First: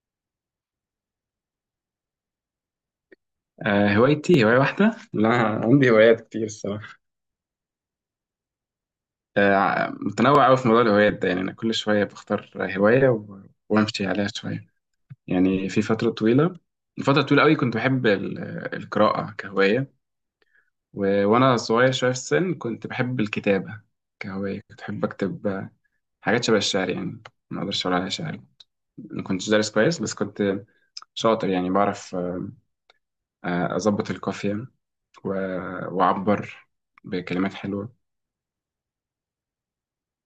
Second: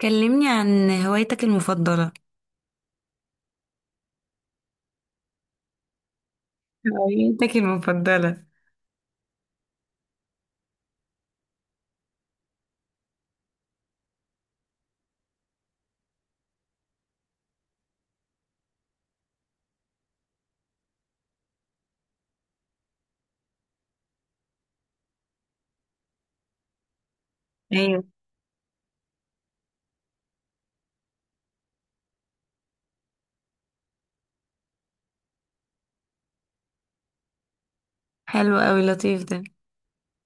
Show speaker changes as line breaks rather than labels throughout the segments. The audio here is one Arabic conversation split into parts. كلمني عن هوايتك المفضلة.
هوايتي هواية واحدة لا، عندي هوايات كتير الصراحة.
هوايتك المفضلة؟
متنوع أوي في موضوع الهوايات ده، يعني أنا كل شوية بختار هواية وأمشي عليها شوية. يعني في فترة طويلة أوي كنت بحب القراءة كهواية. وأنا صغير شوية في السن كنت بحب الكتابة كهواية، كنت بحب أكتب حاجات شبه الشعر، يعني ما أقدرش أقول
ايوه.
عليها شعر، ما كنتش دارس كويس بس كنت شاطر، يعني بعرف أظبط القافية وأعبر بكلمات حلوة.
حلو قوي، لطيف ده.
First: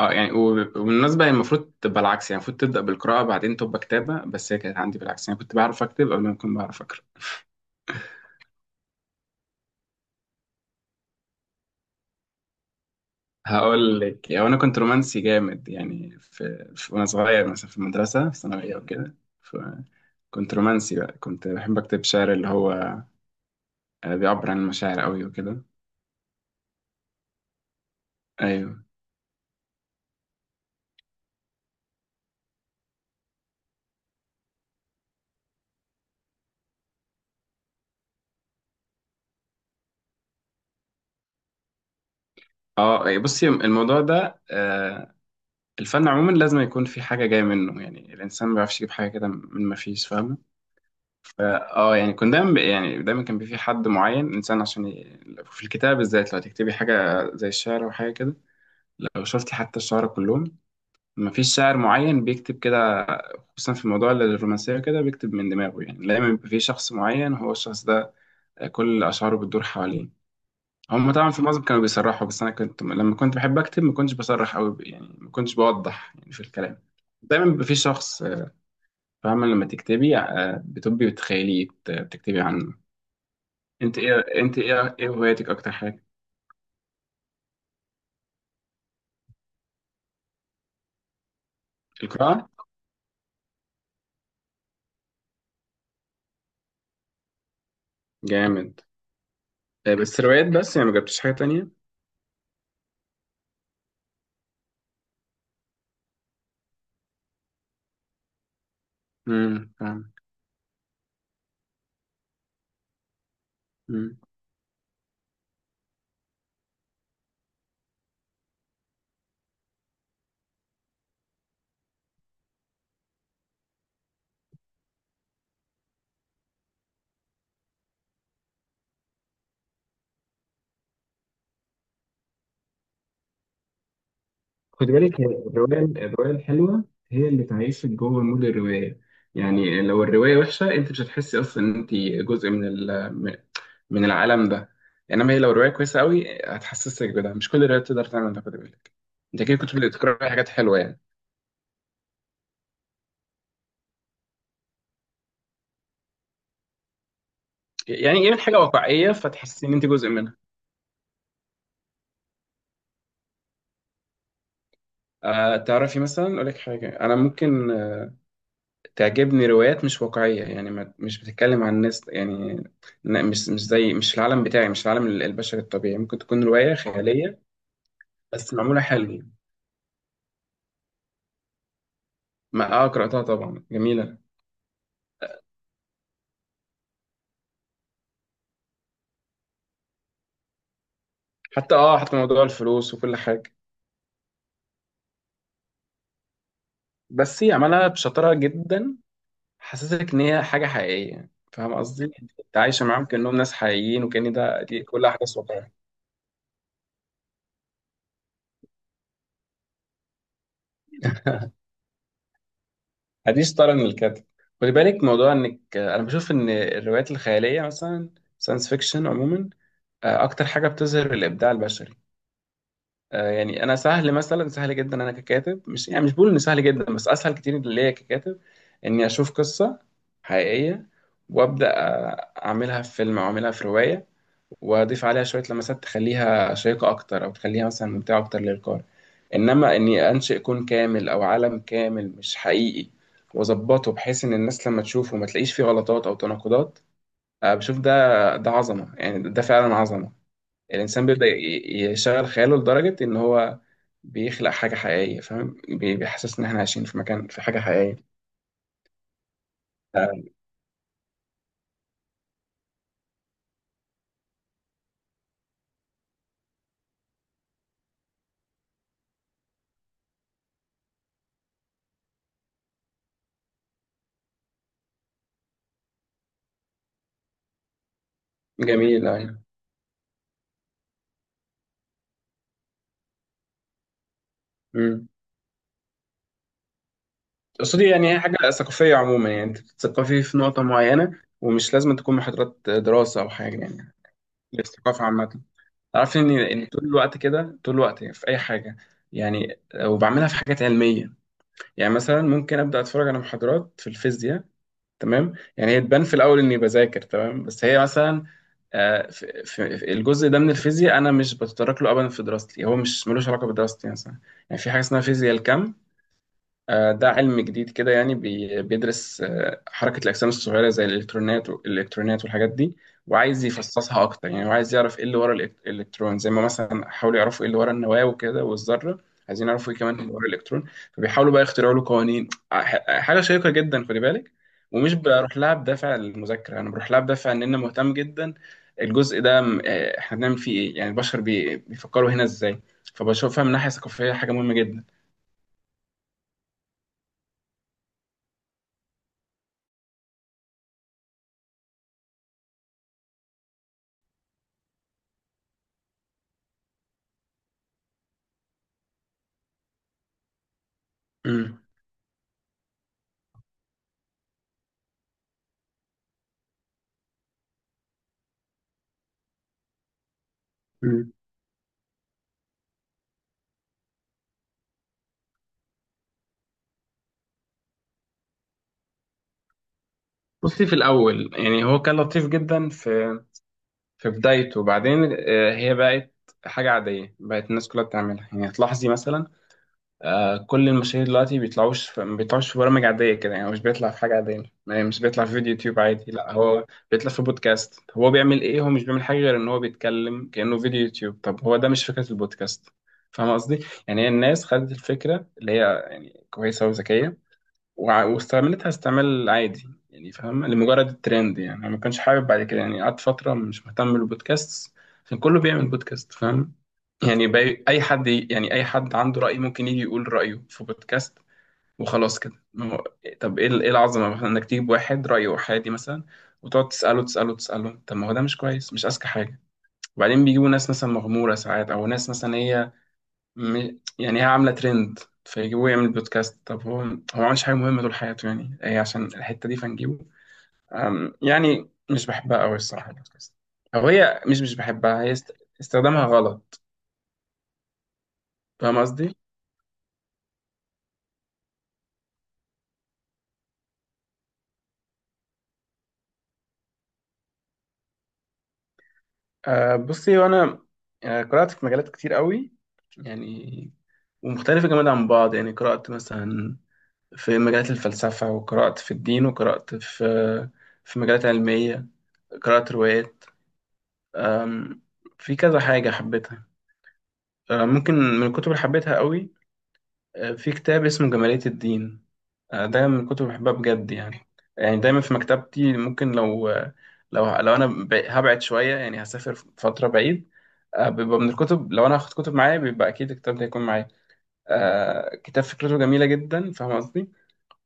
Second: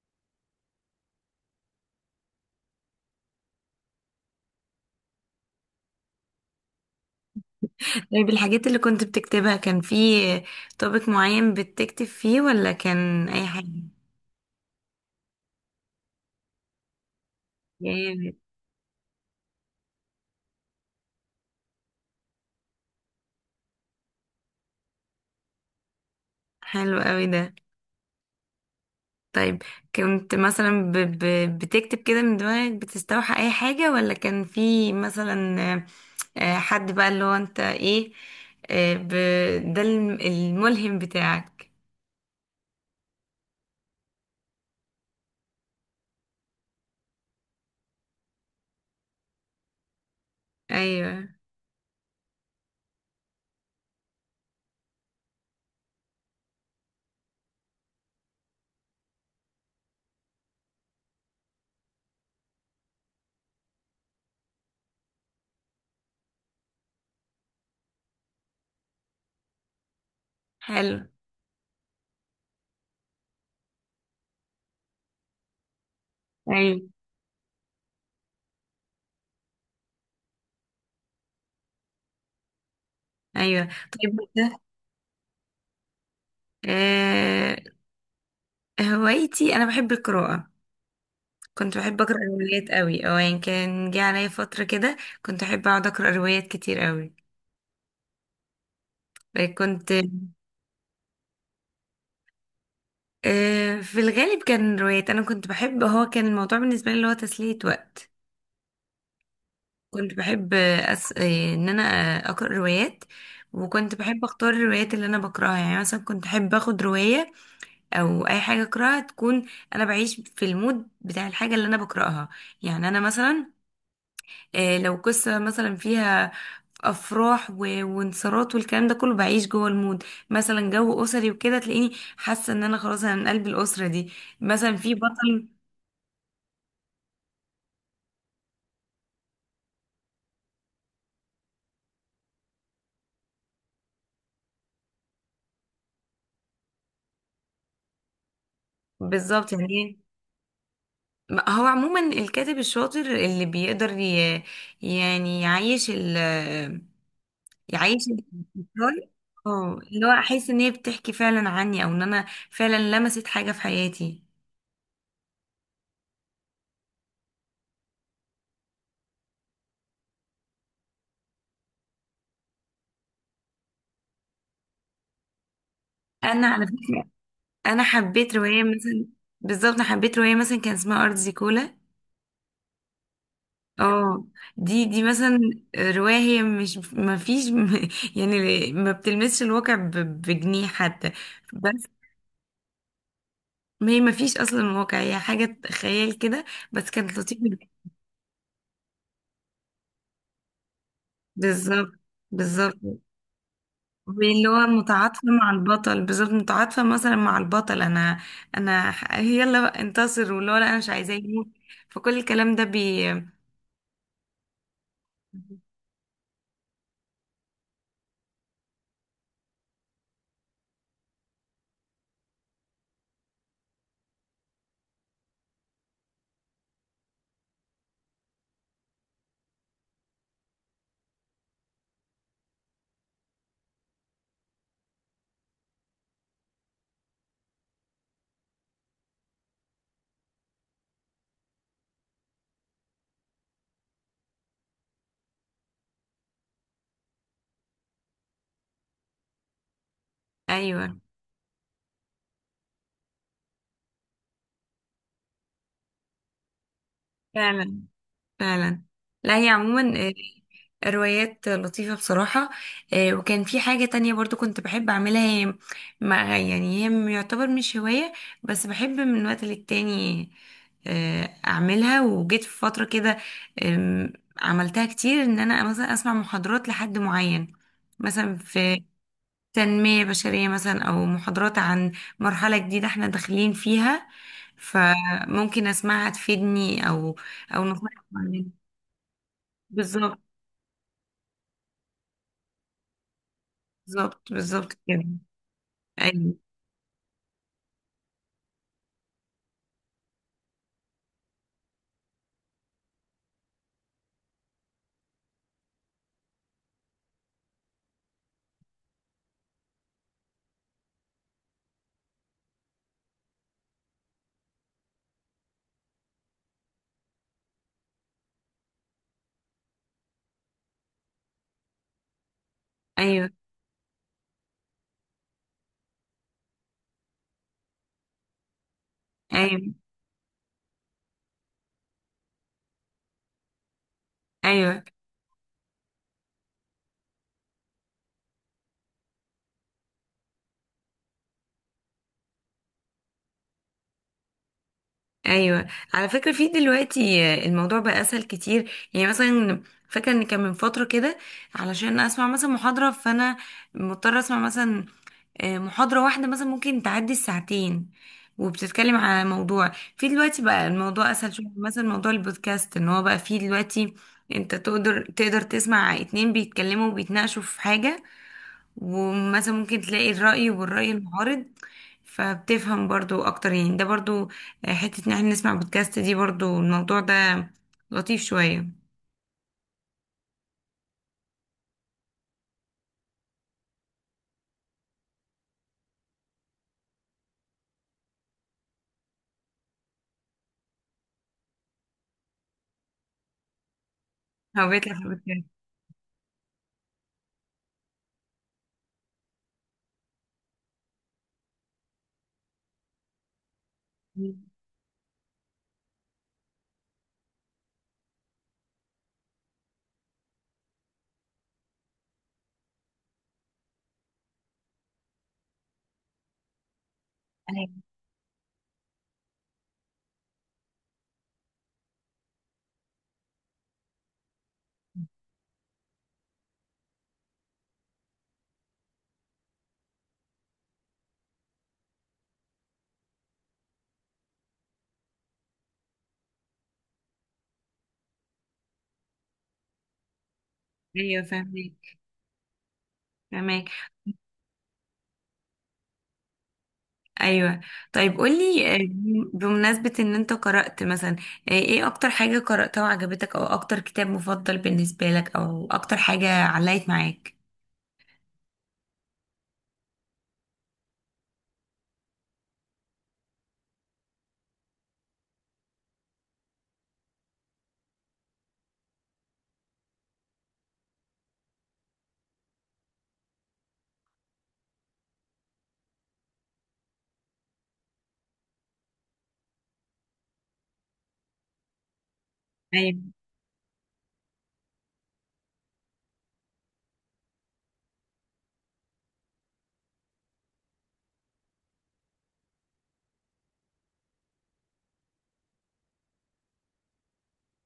اه يعني وبالمناسبة هي المفروض تبقى العكس، يعني المفروض تبدأ بالقراءة بعدين تبقى كتابة، بس هي كانت عندي بالعكس، يعني كنت بعرف أكتب قبل ما كنت بعرف أقرأ.
طيب الحاجات اللي كنت بتكتبها، كان في توبيك معين بتكتب فيه ولا كان اي حاجة؟
هقول لك، يعني أنا كنت رومانسي جامد، يعني في, في وأنا صغير مثلا في المدرسة
جامد.
في ثانوية وكده. فكنت رومانسي بقى، كنت بحب أكتب شعر اللي هو بيعبر عن المشاعر قوي وكده.
حلو قوي ده.
أيوه.
طيب كنت مثلا بتكتب كده من دماغك، بتستوحى اي حاجة، ولا كان في مثلا حد بقى اللي هو انت ايه، آه، ب... ده الملهم بتاعك؟
اه إيه، بصي الموضوع ده آه، الفن عموما لازم يكون في حاجة جاية منه، يعني الإنسان ما بيعرفش يجيب حاجة كده من ما فيش، فاهمة.
ايوه.
اه يعني كنت دايما، يعني دايما كان في حد معين، انسان، عشان ي... في الكتاب بالذات لو هتكتبي حاجه زي الشعر او حاجه كده، لو شفتي حتى الشعراء كلهم مفيش شاعر معين بيكتب كده خصوصا في موضوع الرومانسيه، كده بيكتب من دماغه، يعني دايما بيبقى في شخص معين هو الشخص ده كل اشعاره بتدور حواليه.
حلو.
هم طبعا في معظم كانوا بيصرحوا، بس انا كنت لما كنت بحب اكتب ما كنتش بصرح قوي، يعني ما كنتش بوضح يعني في
ايوه.
الكلام. دايما بيبقى في شخص فاهمه، لما تكتبي بتبقي بتخيليه، بتكتبي عنه.
ايوه.
انت
طيب
ايه، انت ايه، ايه هواياتك اكتر حاجه؟
آه، هوايتي انا بحب القراءة. كنت بحب اقرا
القراءه.
روايات قوي، او يعني كان جه عليا فترة كده كنت احب اقعد اقرا روايات كتير قوي.
جامد.
كنت
بس روايات بس، يعني ما جبتش حاجه تانية.
في الغالب كان روايات. انا كنت بحب، هو كان الموضوع بالنسبة لي اللي هو تسلية وقت.
امم، فاهم.
كنت بحب أس... آه، ان انا اقرا روايات. وكنت
امم.
بحب اختار الروايات اللي انا بقراها، يعني مثلا كنت احب اخد رواية او اي حاجة اقراها تكون، انا بعيش في المود بتاع الحاجة اللي انا بقراها. يعني انا مثلا لو قصة مثلا فيها أفراح وانتصارات والكلام ده كله، بعيش جوه المود. مثلا جو أسري وكده تلاقيني حاسة إن أنا خلاص أنا من قلب الأسرة دي. مثلا
خد
في
بالك، هي
بطل.
الرواية الحلوة هي اللي تعيشك جوه مود الرواية. يعني لو الرواية وحشة انت مش هتحسي اصلا ان انت جزء من ال- من من العالم ده، انما هي لو الرواية كويسة قوي هتحسسك بده، مش كل الروايات تقدر تعمل ده، خد بالك. انت
بالظبط.
كده كنت
يعني
بتقرأي حاجات حلوة يعني.
هو عموما الكاتب الشاطر اللي بيقدر يعني يعيش يعيش
يعني ايه؟ من حاجة
الأفكار.
واقعية فتحسي ان
اه
انت
اللي
جزء
هو
منها.
أحس إن هي بتحكي فعلا عني، أو إن أنا فعلا لمست حاجة في حياتي.
أه تعرفي، مثلا اقول لك حاجة، انا ممكن تعجبني روايات مش واقعية، يعني ما مش بتتكلم عن ناس، يعني مش زي، مش في العالم بتاعي، مش في العالم البشري الطبيعي، ممكن تكون
أنا على
رواية
فكرة
خيالية
أنا حبيت
بس
رواية
معمولة
مثلا.
حلو.
بالظبط. أنا حبيت رواية مثلا كان اسمها أرض زيكولا.
ما اه قرأتها طبعا، جميلة.
اه دي مثلا رواية، هي مش، ما فيش يعني ما بتلمسش الواقع بجنيه حتى.
حتى
بس
اه حتى موضوع الفلوس وكل حاجة.
ما هي ما فيش اصلا واقع، هي حاجة خيال كده، بس كانت لطيفة
بس هي
جداً.
عملها بشطارة جدا، حسسك ان هي حاجة حقيقية، فاهم
بالظبط.
قصدي؟ انت
بالظبط.
عايشة معاهم كأنهم ناس حقيقيين، وكأن
اللي
ده
هو
دي كل
متعاطفة
أحداث
مع
واقعية.
البطل، بالظبط متعاطفة مثلا مع البطل. انا انا يلا بقى انتصر، واللي هو لا انا مش عايزاه يموت. فكل الكلام ده.
دي شطارة من الكاتب. خلي بالك، موضوع انك انا بشوف ان الروايات الخيالية مثلا ساينس فيكشن عموما اكتر حاجه بتظهر الابداع البشري. يعني انا سهل، مثلا سهل جدا انا ككاتب، مش يعني مش بقول ان سهل جدا، بس اسهل كتير ليا ككاتب اني اشوف قصه حقيقيه، وابدا اعملها في فيلم او اعملها في روايه، واضيف عليها شويه لمسات تخليها شيقه اكتر او تخليها مثلا ممتعه اكتر للقارئ. انما اني انشئ كون كامل او عالم كامل مش حقيقي، واظبطه بحيث ان الناس لما تشوفه ما تلاقيش فيه غلطات او تناقضات، بشوف ده ده عظمه، يعني ده فعلا عظمه.
ايوه.
الإنسان بيبدأ يشغل خياله لدرجة إن هو بيخلق حاجة حقيقية، فاهم، بيحسسنا إن إحنا عايشين في مكان في حاجة
فعلا.
حقيقية.
فعلا. لا هي عموما روايات لطيفة بصراحة. وكان في حاجة تانية برضو كنت بحب أعملها. هي مع، يعني هي يعتبر مش هواية، بس بحب من وقت للتاني أعملها. وجيت في فترة كده آم، عملتها كتير، إن أنا مثلا أسمع محاضرات لحد معين، مثلا في
جميل يعني.
تنمية بشرية، مثلا أو محاضرات عن مرحلة جديدة احنا داخلين فيها،
امم.
فممكن أسمعها تفيدني، أو أو
قصدي
نصيحة
يعني هي حاجة
معينة.
ثقافية عموما، يعني أنت
بالظبط.
بتثقفي في نقطة معينة، ومش لازم تكون محاضرات دراسة أو حاجة يعني.
بالظبط بالظبط كده.
الثقافة عامة، تعرف إن
ايوه.
طول الوقت كده، طول الوقت في أي حاجة يعني. وبعملها في حاجات علمية، يعني مثلا ممكن أبدأ أتفرج على محاضرات في الفيزياء. تمام، يعني هي تبان في الاول اني بذاكر، تمام، بس هي مثلا في في الجزء ده من الفيزياء انا مش بتطرق له ابدا في دراستي، هو مش ملوش علاقه بدراستي مثلا. يعني في حاجه اسمها فيزياء الكم، ده علم جديد كده، يعني بيدرس حركة الأجسام الصغيرة زي الإلكترونات والحاجات دي،
ايوه.
وعايز يفصصها أكتر، يعني وعايز يعرف إيه اللي ورا الإلكترون، زي ما مثلا حاولوا يعرفوا إيه اللي ورا النواة وكده والذرة، عايزين يعرفوا
ايوه.
إيه كمان اللي ورا الإلكترون، فبيحاولوا بقى يخترعوا له قوانين. حاجة شيقة جدا، خدي بالك.
ايوه.
ومش بروح لها بدافع المذاكرة، أنا بروح لها بدافع إن أنا مهتم جدا. الجزء ده إحنا بنعمل فيه إيه، يعني البشر بيفكروا هنا إزاي. فبشوفها من ناحية ثقافية حاجة مهمة جدا.
ايوه. على فكره في دلوقتي الموضوع بقى اسهل كتير. يعني مثلا، فاكره ان كان من فتره كده علشان اسمع مثلا محاضره، فانا مضطره اسمع مثلا محاضره واحده مثلا ممكن تعدي الساعتين، وبتتكلم على موضوع. في دلوقتي بقى الموضوع اسهل شويه، مثلا موضوع البودكاست، ان هو بقى فيه دلوقتي انت تقدر تسمع اتنين بيتكلموا وبيتناقشوا في حاجه، ومثلا ممكن تلاقي الرأي والرأي
مم.
المعارض، فبتفهم برضو اكتر. يعني ده برضو حتة ان احنا نسمع بودكاست، دي برضو الموضوع ده لطيف شوية.
بصي، في الأول يعني هو كان لطيف جدا في بدايته، وبعدين هي بقت حاجة عادية، بقت الناس كلها بتعملها. يعني هتلاحظي مثلا كل المشاهير دلوقتي بيطلعوش في ما بيطلعوش في برامج عادية كده، يعني مش بيطلع في حاجة عادية،
هو
يعني
بيطلع في
مش بيطلع في
البودكاست.
فيديو يوتيوب عادي، لا هو بيطلع في بودكاست. هو بيعمل إيه؟ هو مش بيعمل حاجة غير إن هو بيتكلم كأنه فيديو يوتيوب. طب هو ده مش فكرة البودكاست، فاهم قصدي؟ يعني هي الناس خدت الفكرة اللي هي يعني كويسة وذكية، واستعملتها استعمال عادي يعني، فاهم، لمجرد الترند يعني. انا ما كانش حابب بعد كده، يعني قعدت فتره مش مهتم بالبودكاست، عشان كله بيعمل بودكاست، فاهم؟ يعني باي اي
ايوه.
حد يعني اي حد عنده راي ممكن يجي يقول رايه في بودكاست، وخلاص كده، ما هو- طب ايه ايه العظمه مثلا انك تجيب واحد رايه احادي مثلا، وتقعد تساله تساله تساله. طب ما هو ده مش كويس، مش اذكى حاجه. وبعدين بيجيبوا ناس مثلا مغموره ساعات، او ناس مثلا هي يعني هي عامله ترند، فيجيبوه يعمل بودكاست. طب هو ما عملش حاجه مهمه طول حياته، يعني هي عشان الحته دي فنجيبه.
أيوة،
يعني
فاهمك.
مش بحبها قوي الصراحه البودكاست،
فاهمك.
او هي مش بحبها، هي استخدامها غلط،
ايوه. طيب قولي
فاهم قصدي؟
بمناسبة ان انت قرأت مثلا ايه اكتر حاجة قرأتها وعجبتك، او اكتر كتاب مفضل بالنسبة لك، او اكتر حاجة علقت معاك؟
أه بصي، وانا قرات في مجالات كتير قوي يعني، ومختلفه جامد عن بعض. يعني قرات مثلا في مجالات الفلسفه، وقرات في الدين، وقرات في مجالات علميه، قرات روايات. أم، في كذا حاجه حبيتها. ممكن من الكتب اللي حبيتها قوي في كتاب اسمه جمالية الدين. ده من
ايوه.
الكتب اللي بحبها بجد يعني. يعني دايما في مكتبتي، ممكن لو لو انا هبعد شوية، يعني هسافر فترة بعيد، بيبقى من الكتب، لو انا هاخد كتب معايا بيبقى اكيد الكتاب ده هيكون معايا. كتاب فكرته جميلة جدا، فاهم قصدي.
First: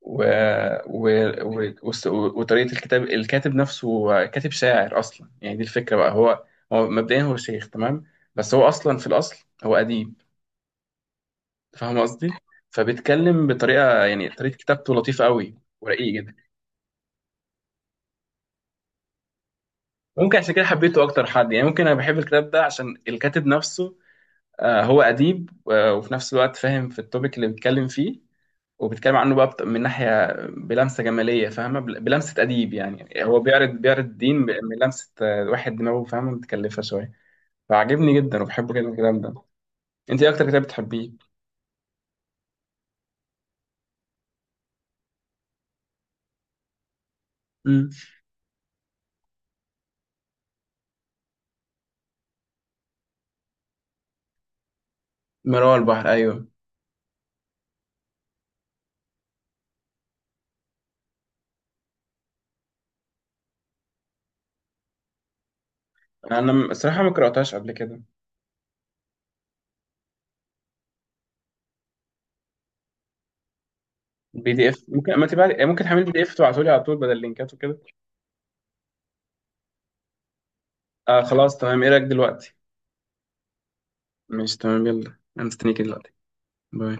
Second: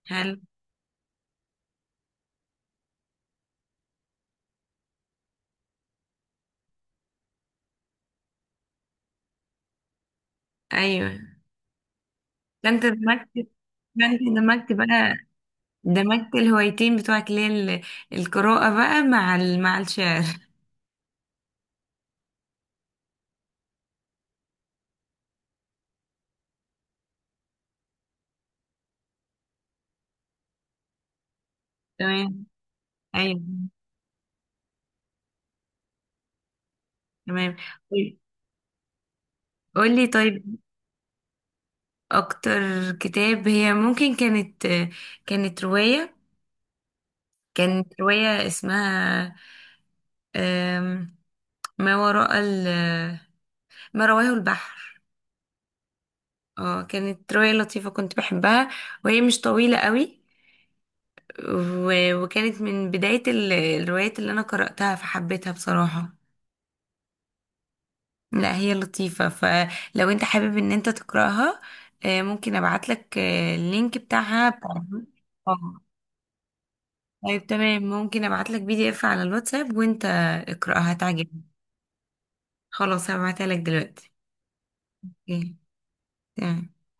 و...
هل
و... وطريقة الكتاب، الكاتب نفسه كاتب شاعر أصلا، يعني دي الفكرة بقى. هو مبدئيا هو شيخ، تمام، بس هو أصلا في الأصل هو أديب،
ايوه.
فاهم قصدي.
ده انت دمجت
فبيتكلم بطريقه،
ده انت
يعني طريقه
دمجت
كتابته
بقى،
لطيفه قوي ورقيقه
دمجت
جدا.
الهوايتين بتوعك اللي هي القراءة بقى مع مع الشعر.
ممكن عشان كده حبيته اكتر حد، يعني ممكن انا بحب الكتاب ده عشان الكاتب نفسه هو اديب وفي نفس الوقت فاهم في التوبيك اللي بيتكلم فيه، وبيتكلم عنه بقى من ناحيه بلمسه جماليه فاهمه بلمسه
تمام.
اديب، يعني هو
ايوه.
بيعرض الدين بلمسه واحد دماغه فاهمه متكلفه شويه،
تمام.
فعجبني
قول-
جدا وبحب جدا الكلام ده.
قولي.
انت ايه اكتر
طيب
كتاب بتحبيه؟
اكتر كتاب، هي ممكن كانت كانت رواية
امم.
كانت رواية اسمها أم، ما وراء ال... ما رواه البحر.
مرار البحر، ايوه.
اه كانت رواية لطيفة كنت بحبها، وهي مش طويلة قوي، وكانت من بداية الروايات اللي انا قرأتها، فحبيتها بصراحة.
انا الصراحه ما قراتهاش قبل كده.
لا هي لطيفة، فلو انت حابب ان انت تقرأها ممكن ابعتلك اللينك بتاعها
بي دي
بتاع-
اف ممكن ما تبعت، يعني
اه
ممكن تحمل PDF تبعته لي على طول بدل
طيب
اللينكات وكده.
تمام، ممكن ابعتلك PDF على الواتساب وانت اقرأها
آه
تعجبك.
خلاص تمام، ايه رايك دلوقتي؟
خلاص هبعتها لك دلوقتي.
ماشي تمام، يلا انا
اوكي،
مستنيك دلوقتي.
تمام.
باي.